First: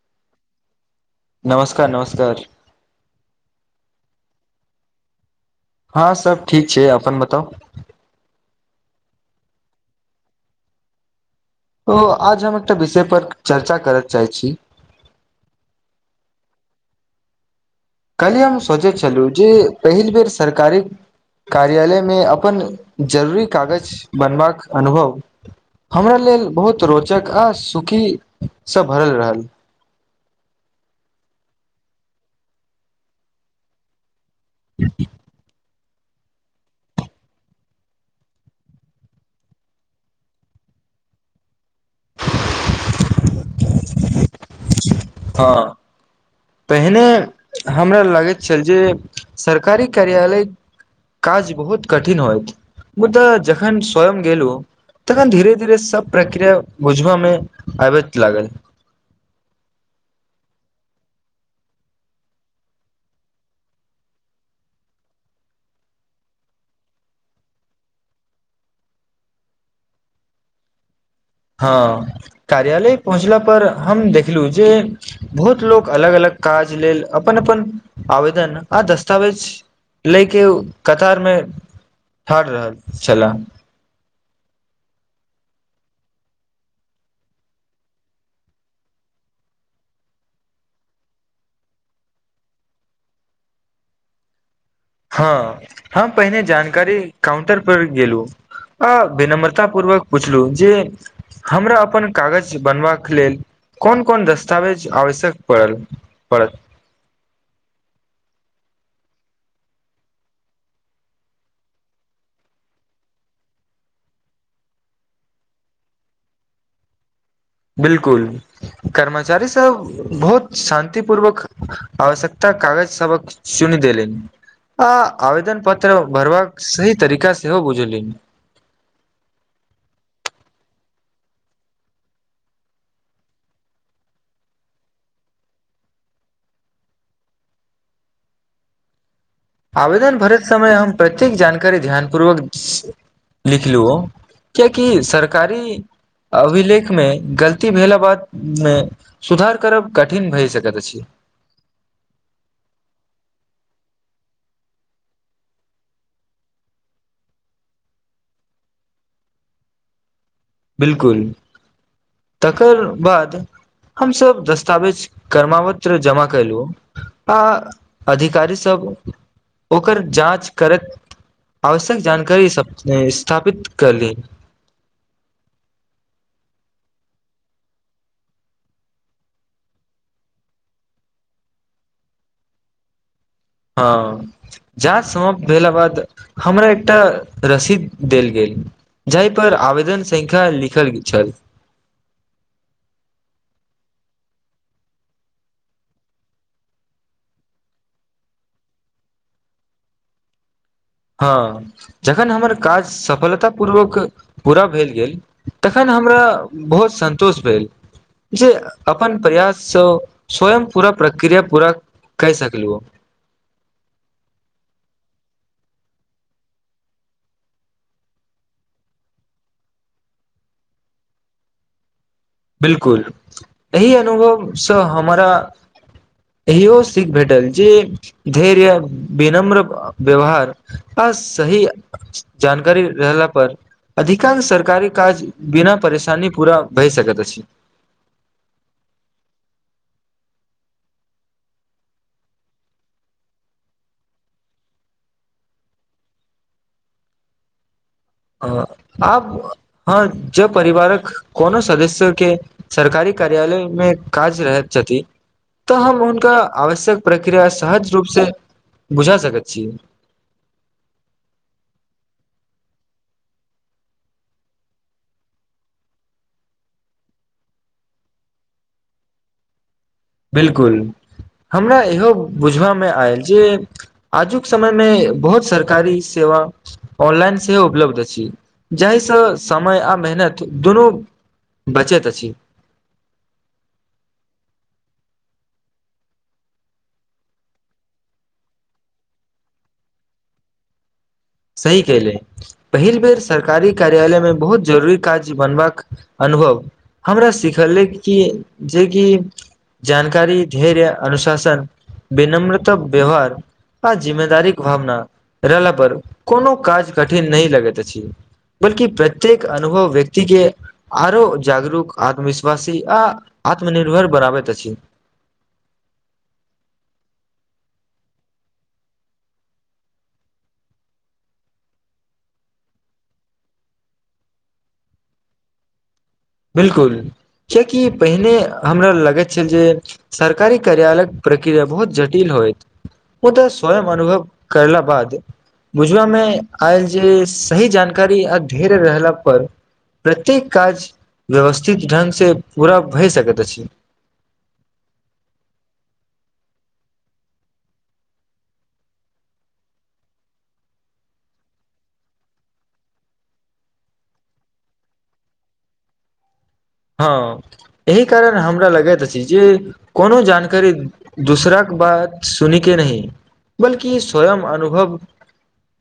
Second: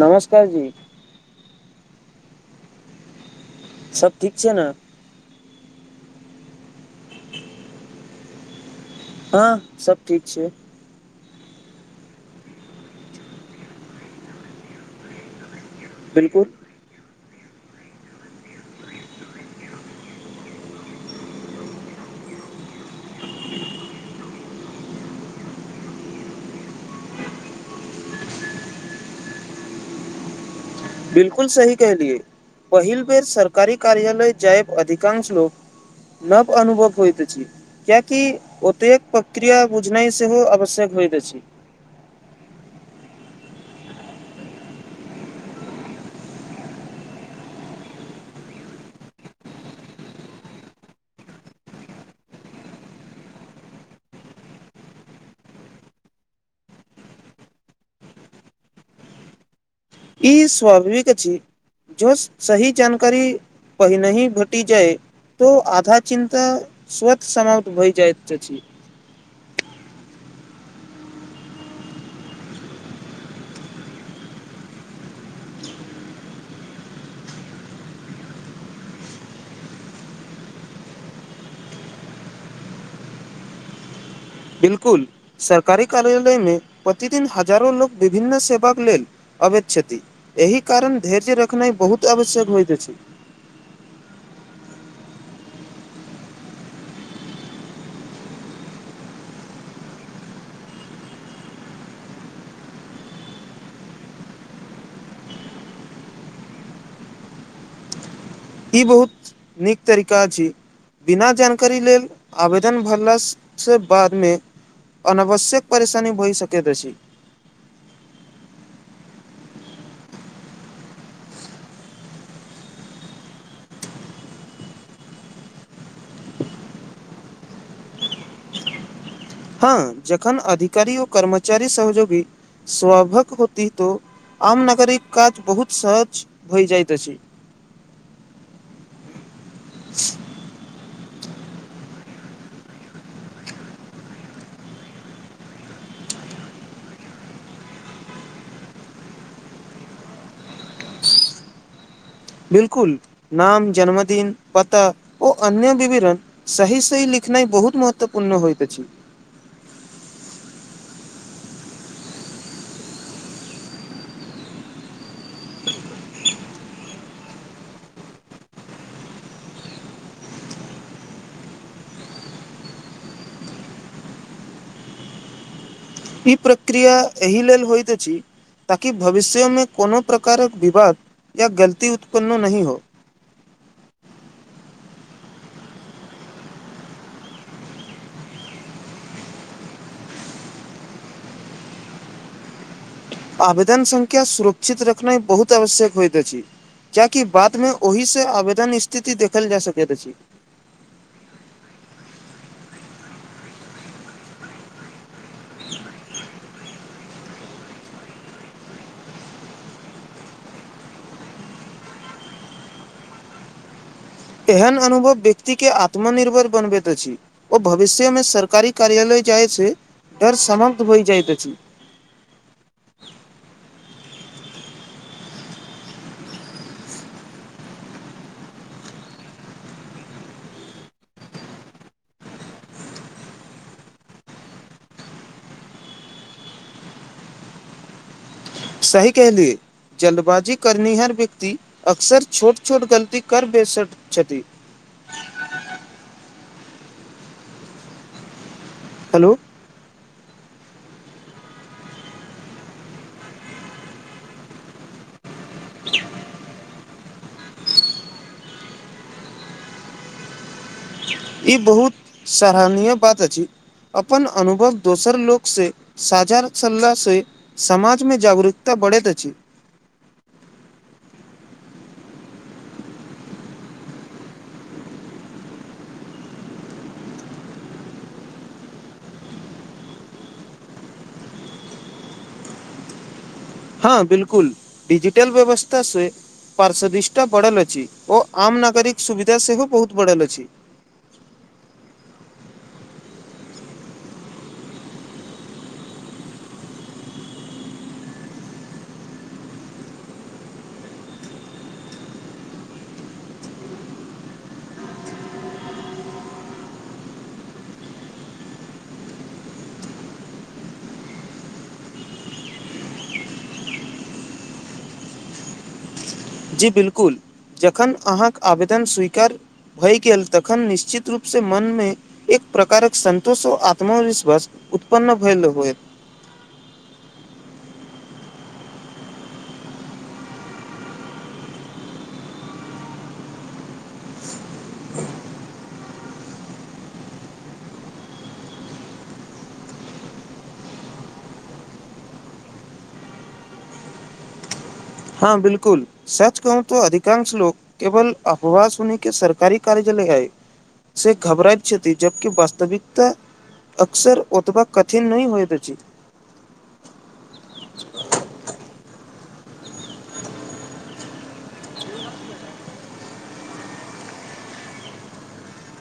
नमस्कार जी नमस्कार नमस्कार सब ठीक छै ने हँ सब ठीक छै अपन बताउ हँ सब ठीक छै ओ आज हम एकटा विषय पर चर्चा करय चाहै छी बिलकुल काल्हि हम सोचै छलु जे पहिल बेर सरकारी कार्यालयमे अपन जरूरी कागज बनबाक अनुभव हमरा लेल बहुत रोचक आ सुखी सँ भरल रहल बिलकुल सही कहलियए पहिल बेर सरकारी कार्यालय जायब अधिकांश लोक नव अनुभव होइत अछि कियाकि ओतेक प्रक्रिया बुझनाइ सेहो आवश्यक होइत अछि हँ पहिने हमरा लागैत छल जे सरकारी कार्यालय काज बहुत कठिन होइत मुदाऽ जखन स्वयं गेलहु तखन धीरे धीरे सब प्रक्रिया बुझब मे आबैत लागल ई स्वाभाविक छी जो सही जानकारी पहिनहि भटी जाय तऽ आधा चिन्ता स्वत समाप्त भए जाइत अछि हँ कार्यालय पहुँचला पर हम देखलु जे बहुत लोक अलग अलग काज लेल अपन अपन आवेदन आ दस्तावेज लैके कतार मे ठाड़ रहल छलै बिल्कुल सरकारी कार्यालयमे प्रतिदिन हजारो लोक विभिन्न सेवाक लेल अबैत छथि एहि कारण धैर्य रखना बहुत आवश्यक होइत छै हँ हम पहिने जानकारी काउंटर पर गेलु अ विनम्रता पूर्वक पूछलू जे हमरा अपन कागज बनबाक लेल कोन कोन दस्तावेज आवश्यक पड़ल पड़त ई बहुत नीक तरीका छी बिना जानकारी लेल आवेदन भरलास से बादमे अनावश्यक परेशानी भइ सकत अछि बिलकुल कर्मचारी सब बहुत शान्ति पूर्वक आवश्यकता कागज सबक चुनि देलनि आ आवेदन पत्र भरबाक सही तरीका सेहो बुझली हँ जखन अधिकारी ओ कर्मचारी सहजोगी स्वाभक होती त आम नागरिक काज बहुत सहज भैय जाइत अछि आवेदन भरैत समय हम प्रत्येक जानकारी ध्यानपूर्वक लिखलु कियकि सरकारी अभिलेख मे गलती भेला बाद मे सुधार करब कठिन भए सकैत अछि बिलकुल नाम जन्मदिन पता ओ अन्य विवरण सही सही लिखनाइ बहुत महत्वपूर्ण होइत अछि बिलकुल तकर बाद हमसब दस्तावेज क्रमावत्र जमा कैलु आ अधिकारीसभ ओकर जाँच करैत आवश्यक जानकारी सब स्थापित कर ली ई प्रक्रिया एहि लेल होइत अछि ताकि भविष्यमे कोनो प्रकारक विवाद या गलती उत्पन्न नहि हो हाँ जाँच समाप्त भेला बाद हमरा एकटा रसीद देल गेल जाहि पर आवेदन संख्या लिखल छल आवेदन संख्या सुरक्षित रखनाय बहुत आवश्यक होइत अछि कियेकि बाद मे ओहि से आवेदन स्थिति देखल जा सकैत अछि हँ जखन हमर काज सफलतापूर्वक पूरा भेल गेल तखन हमरा बहुत सन्तोष भेल जे अपन प्रयाससँ स्वयं पूरा प्रक्रिया पूरा कय सकलु एहन अनुभव व्यक्तिके आत्मनिर्भर बनबैत अछि ओ भविष्य मे सरकारी कार्यालय जाय से डर समाप्त होय जाइत अछि बिलकुल एहि अनुभवसँ हमरा इहो सीख भेटल जे धैर्य विनम्र व्यवहार आ सही जानकारी रहला पर अधिकांश सरकारी काज बिना परेशानी पूरा भए सकत अछि [inaudible] सही कहली जल्दबाजी करनिहार व्यक्ति अक्सर छोट छोट गलती कर बैसत छथि हँ आब हेलो हँ जँ परिवारक कोनो सदस्य के सरकारी कार्यालय मे काज रहैत छथि तऽ हम हुनका आवश्यक प्रक्रिया सहज रूपसँ बुझा सकैत छी ई बहुत सराहनीय बात अछि अपन अनुभव दोसर लोकसँ साझा चलला से समाजमे जागरूकता बढ़ैत अछि बिल्कुल हमरा इहो बुझबामे आयल जे आजुक समय मे बहुत सरकारी सेवा ऑनलाइन सेहो उपलब्ध अछि जाहिसँ समय आ मेहनत दुनू बचैत अछि हँ बिलकुल डिजिटल व्यवस्था से पारश्वदष्ठटा बढ़ल अछि ओ आम नागरिक सुविधा सेहो बहुत बढ़ल अछि सही कहली पहिल बेर सरकारी कार्यालय मे बहुत जरूरी काज बनबाक अनुभव हमरा सिखलैक कि जेकि जानकारी धैर्य अनुशासन विनम्रता व्यवहार आ जिम्मेदारी भावना रहला पर कोनो काज कठिन नहि लगैत अछि बल्कि प्रत्येक अनुभव व्यक्ति के आरो जागरूक आत्मविश्वासी आ आत्मनिर्भर बनाबैत अछि जी बिल्कुल जखन अहाँक आवेदन स्वीकार भए गेल तखन निश्चित रूपसँ मनमे एक प्रकारक सतोष ओ आत्मविश्वास उत्पन्न भएल होएत बिलकुल कियेकि पहिने हमरा लगैत छल जे सरकारी कार्यालयक प्रक्रिया बहुत जटिल होयत ओ त स्वयं अनुभव करला बाद बुझला में आयल जे सही जानकारी आ धेर्य रहला पर प्रत्येक काज व्यवस्थित ढगसँ पूरा भए सकैत अछि हँ बिल्कुल सच कहू त अधिकांश लोक केवल अफवाह सुनी के सरकारी कार्यालय आएहे से घबराइ छति जबकि वास्तविकता अक्सर ओतबा कठिन नहि होइत अच्छी हँ एहि कारण हमरा लगैत अछि जे कोनो जानकारी दूसरा क बात सुनी के नही बल्कि स्वयं अनुभव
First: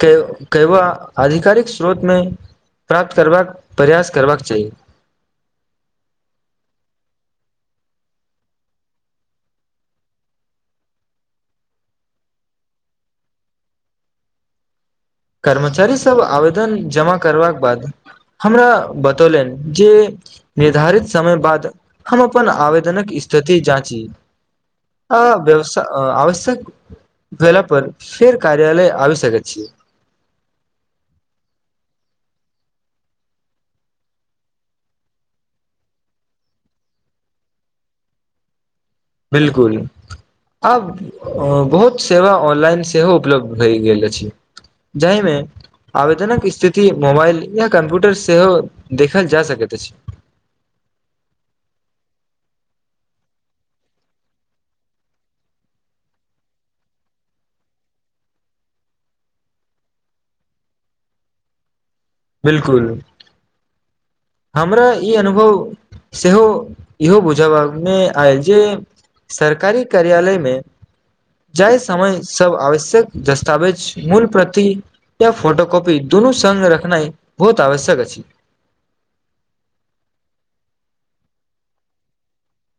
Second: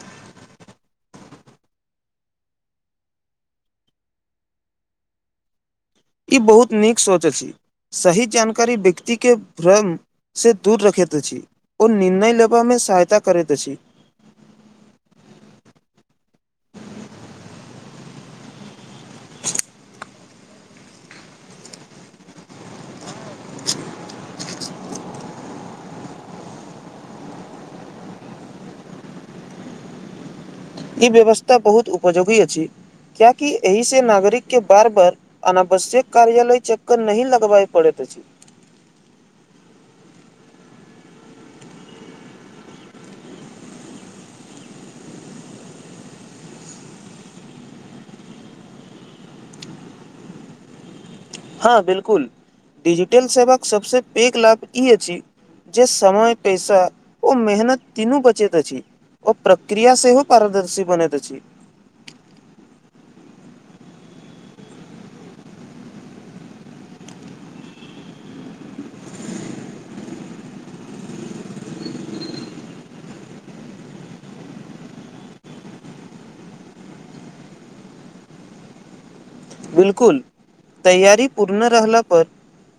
के केयवा आधिकारिक स्रोत में प्राप्त करबाक प्रयास करबाक चाही ई बहुत नीक सोच अछि सही जानकारी व्यक्ति के भ्रम से दूर रखैत अछि ओ निर्णय लेबय मे सहायता करैत अछि कर्मचारी सब आवेदन जमा करबाक बाद हमरा बतौलनि जे निर्धारित समय बाद हम अपन आवेदनक स्थिति जाँची आ व्यवस आ आवश्यक भेला पर फेर कार्यालय आबी सकैत छि ई व्यवस्था बहुत उपजयोगी अछि कियाकि एहि से नागरिक के बार बार अनावश्यक कार्यालय चक्कर नहीं लगबाइ पड़ेत अछि बिलकुल आब बहुत सेवा ऑनलाइन सेहो उपलब्ध भय गेल अछि जाहिमे आवेदनक स्थिति मोबाइल या कम्प्यूटर सेहो देखल जा सकैत अछि हँ बिल्कुल डिजिटल सेवाक सबस पैघ लाभ ई अछि जे समय पैसा ओ मेहनत तीनू बचैत अछि ओ प्रक्रिया सेहो पारदर्शी बनैत अछि बिल्कुल हमरा ई अनुभव सेहो इहो बुझबामे आयल जे सरकारी कार्यालयमे जाहि समय सब आवश्यक दस्तावेज मूल प्रति या फोटोकॉपी दुनू सगं रखनाइ बहुत आवश्यक अछि बिलकुल तैयारी पूर्ण रहला पर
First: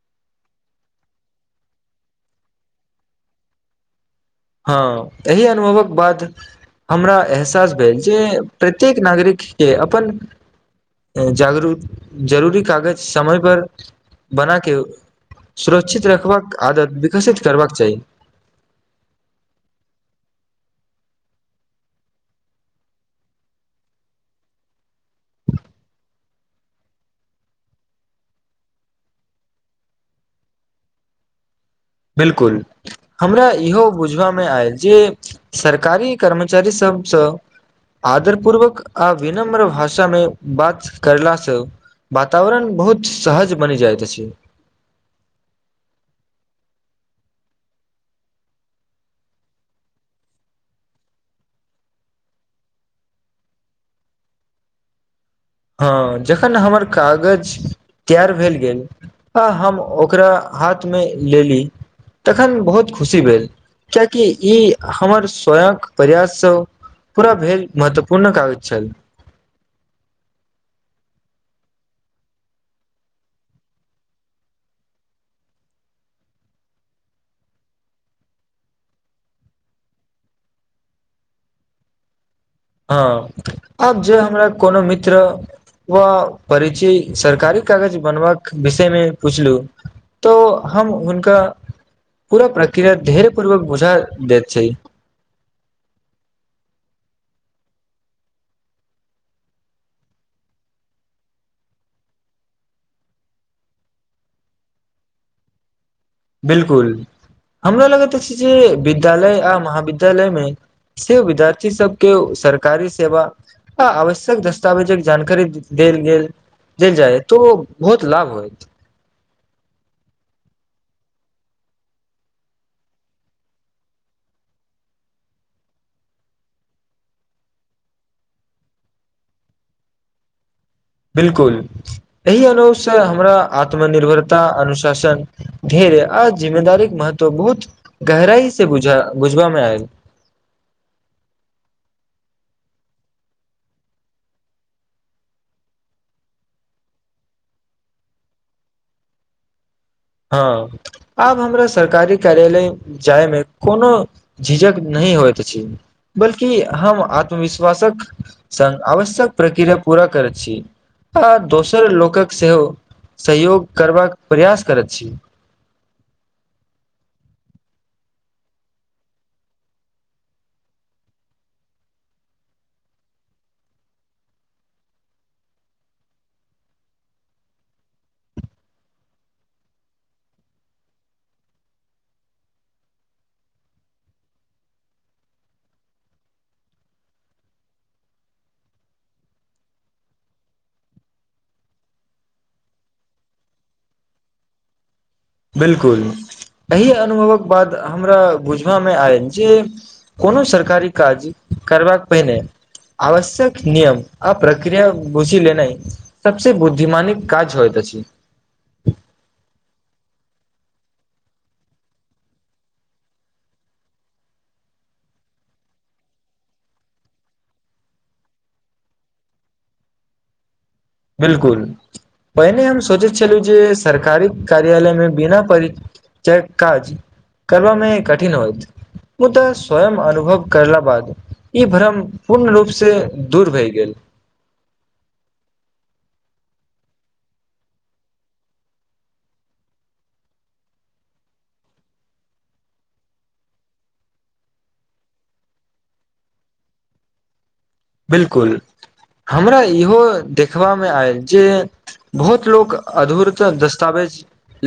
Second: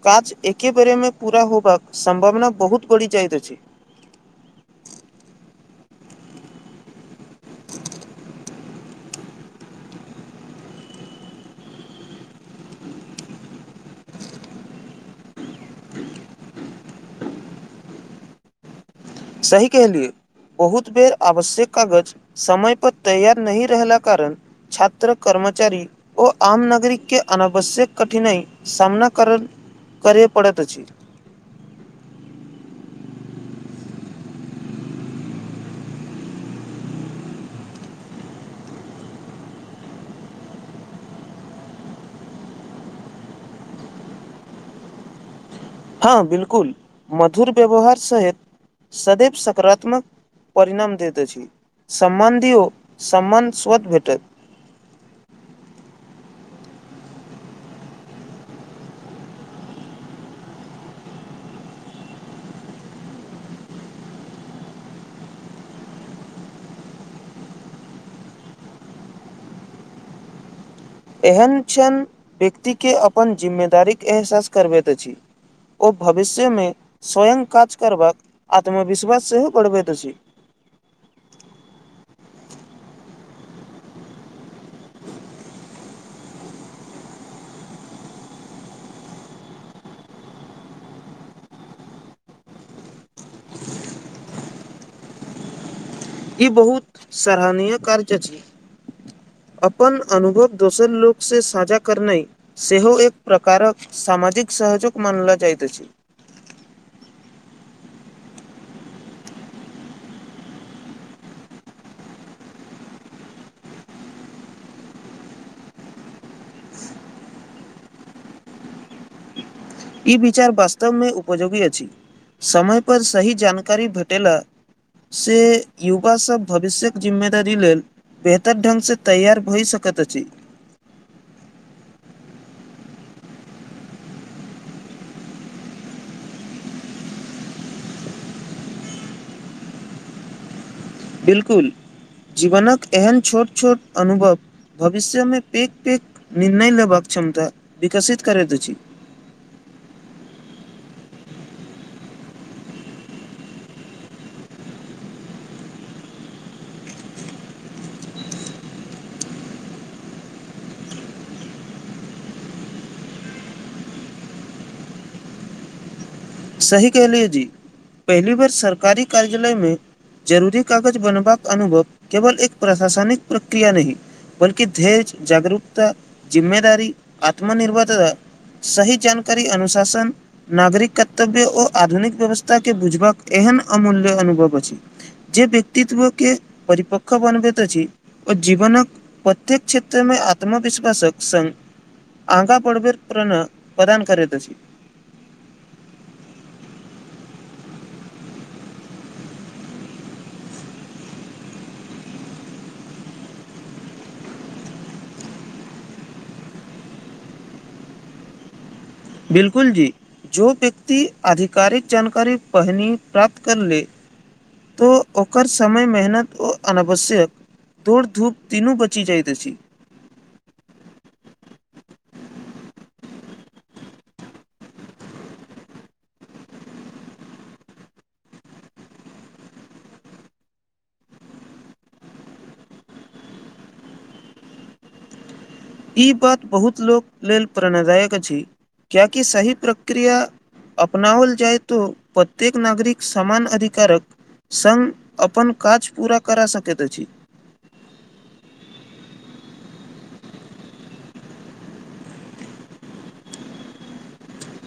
काज एके बेर मे पूरा होबाक सम्भावना बहुत बढ़ि जाइत अछि हँ तेहि अनुभवक बाद हमरा एहसास भेल जे प्रत्येक नागरिक के अपन जागरूक जरूरी कागज समय पर बनाकेऽ सुरक्षित रखबाक आदत विकसित करबाक चाही सही केहलियै बहुत बेर आवश्यक कागज समय पर तैयार नही रहला कारण छात्र कर्मचारी ओ आम नागरिक के अनावश्यक कठिनाइ सामना कर करिये पड़ैत अछि बिलकुल हमरा इहो बुझलामे आयल जे सरकारी कर्मचारी सभसँ आदर पूर्वक आ विनम्र भाषा मे बात केरलासँ वातावरण बहुत सहज बनि जाइत अछि हँ बिल्कुल मधुर व्यवहार स सदैव सकारात्मक परिणाम दैत अछि सम्बन्धिओ सम्बन्ध स्वत भेटत हँ जखन हमर कागज तैयार भेल गेल आ हम ओकरा हाथ मे लेली तखन बहुत खुशी भेल कियाकि ई हमर स्वयंक प्रयाससँ पूरा भेल महत्वपूर्ण कागज छल एहन क्षण व्यक्ति के अपन जिम्मेदारीक एहसास करबैत अछि ओ भविष्यमे स्वयं काज करबाक आत्मविश्वास सेहो बढ़बैत अछि हँ आब जे हमरा कोनो मित्र व परिचय सरकारी कागज बनबाक विषय मे पुछलु तऽ हम हुनका पूरा प्रक्रिया धेर्य पूर्वक बुझा देैत छै ई बहुत सराहनीय कार्ज छै अपन अनुभव दोसर लोक से साझा करनाइ सेहो एक प्रकारक सामाजिक सहजुक मानल जाइत अछि बिलकुल हमरा लगैत अछि जे विद्यालय आ महाविद्यालय मे से विद्यार्थी सबके सरकारी सेवा ह आवश्यक दस्तावेजक जानकारी देल गेल देल जाइ तो बहुत लाभ होयत ई विचार वास्तव मे उपयोगी अछि समय पर सही जानकारी भेटेेला से युवा सब भविष्य्यक जिम्मेदारी लेल बेहतर ढंग स तैयार भई सकैत अछि बिलकुल एहि अनुसँ हमरा आत्मनिर्भरता अनुशासन धेर्य आ जिम्मेदारीक महत्व बहुत गहराई से बुझ बुझबा मे आयल बिल्कुल जीवनक एहन छोट छोट अनुभव भविष्यमे पेक पेक निर्णय लेबाक क्षमता विकसित करैत अछि हँ आब हमरा सरकारी कार्यालय जायमे कोनो झिझक नहि होइत अछि। बल्कि हम आत्मविश्वासक संग आवश्यक प्रक्रिया पूरा करैत छी आ दोसर लोकक सेहो सहयोग करबाक प्रयास करैत छी सही कहलियए जी पहली बार सरकारी कार्यालयमे जरूरी कागज बनबाक अनुभव केवल एक प्रशासनिक प्रक्रिया नहि बल्कि धेर्य जागरूकता, जिम्मेदारी आत्मनिर्भरता। सही जानकारी अनुशासन नागरिक ताबे आ आधुनिक व्यवस्थाके बुझबाक एहन अमूल्य अनुभव अछि। जे व्यक्तित्वके परिपक्व बनबैत अछि। ओ जीवनक प्रत्येक क्षेत्र मे आत्मविश्वासक संग अगा पड़भेर प्रण प्रदान करैत अछि बिलकुल एहि अनुभवक बाद हमरा बुझबामे आयल जे कोनो सरकारी काज करबाक पहिने आवश्यक नियम आ प्रक्रिया बूझी लेनाइ सबसे बुद्धिमानी काज होइत छै बिलकुल जी जो व्यक्ति आधिकारिक जानकारी पहिनी प्राप्त कर ले तोऽ ओकर समय मेहनत ओ अनावश्यक दौड़ धूप तीनू बचि जाइत अछि। बिलकुल, पहिने हम सोचैत छलहुँ जे सरकारी कार्यालयमे बिना परि चय काज करब मे कठिन होइत मुदा स्वयं अनुभव कयला बाद। ई भ्रम पूर्ण रूपसे दूर भयऽ गेल। ई बात बहुत लोक लेल प्रेरणादायक अछि, किएकी सही प्रक्रिया। अपनाओल जाइ तो प्रत्येक नागरिक समान अधिकारक संग अपन काज पूरा करा सकैत अछि बिलकुल हमरा इहो देखबामे आयल जे बहुत लोक अधूरत दस्तावेज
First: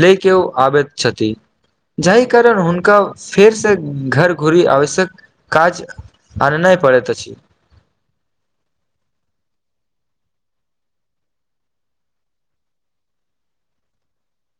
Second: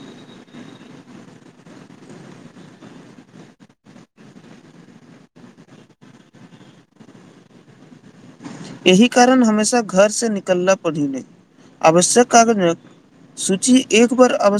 ले के ओ आबैत छथि जाहि कारण हुनका फेरसँ घर घूरी आवश्यक काज आर नहि पड़ै तऽ अछि एही कारण हमेशा घर से निकलना पड़ी नहि आवश्यक कागज सूची एक बार अवश्यक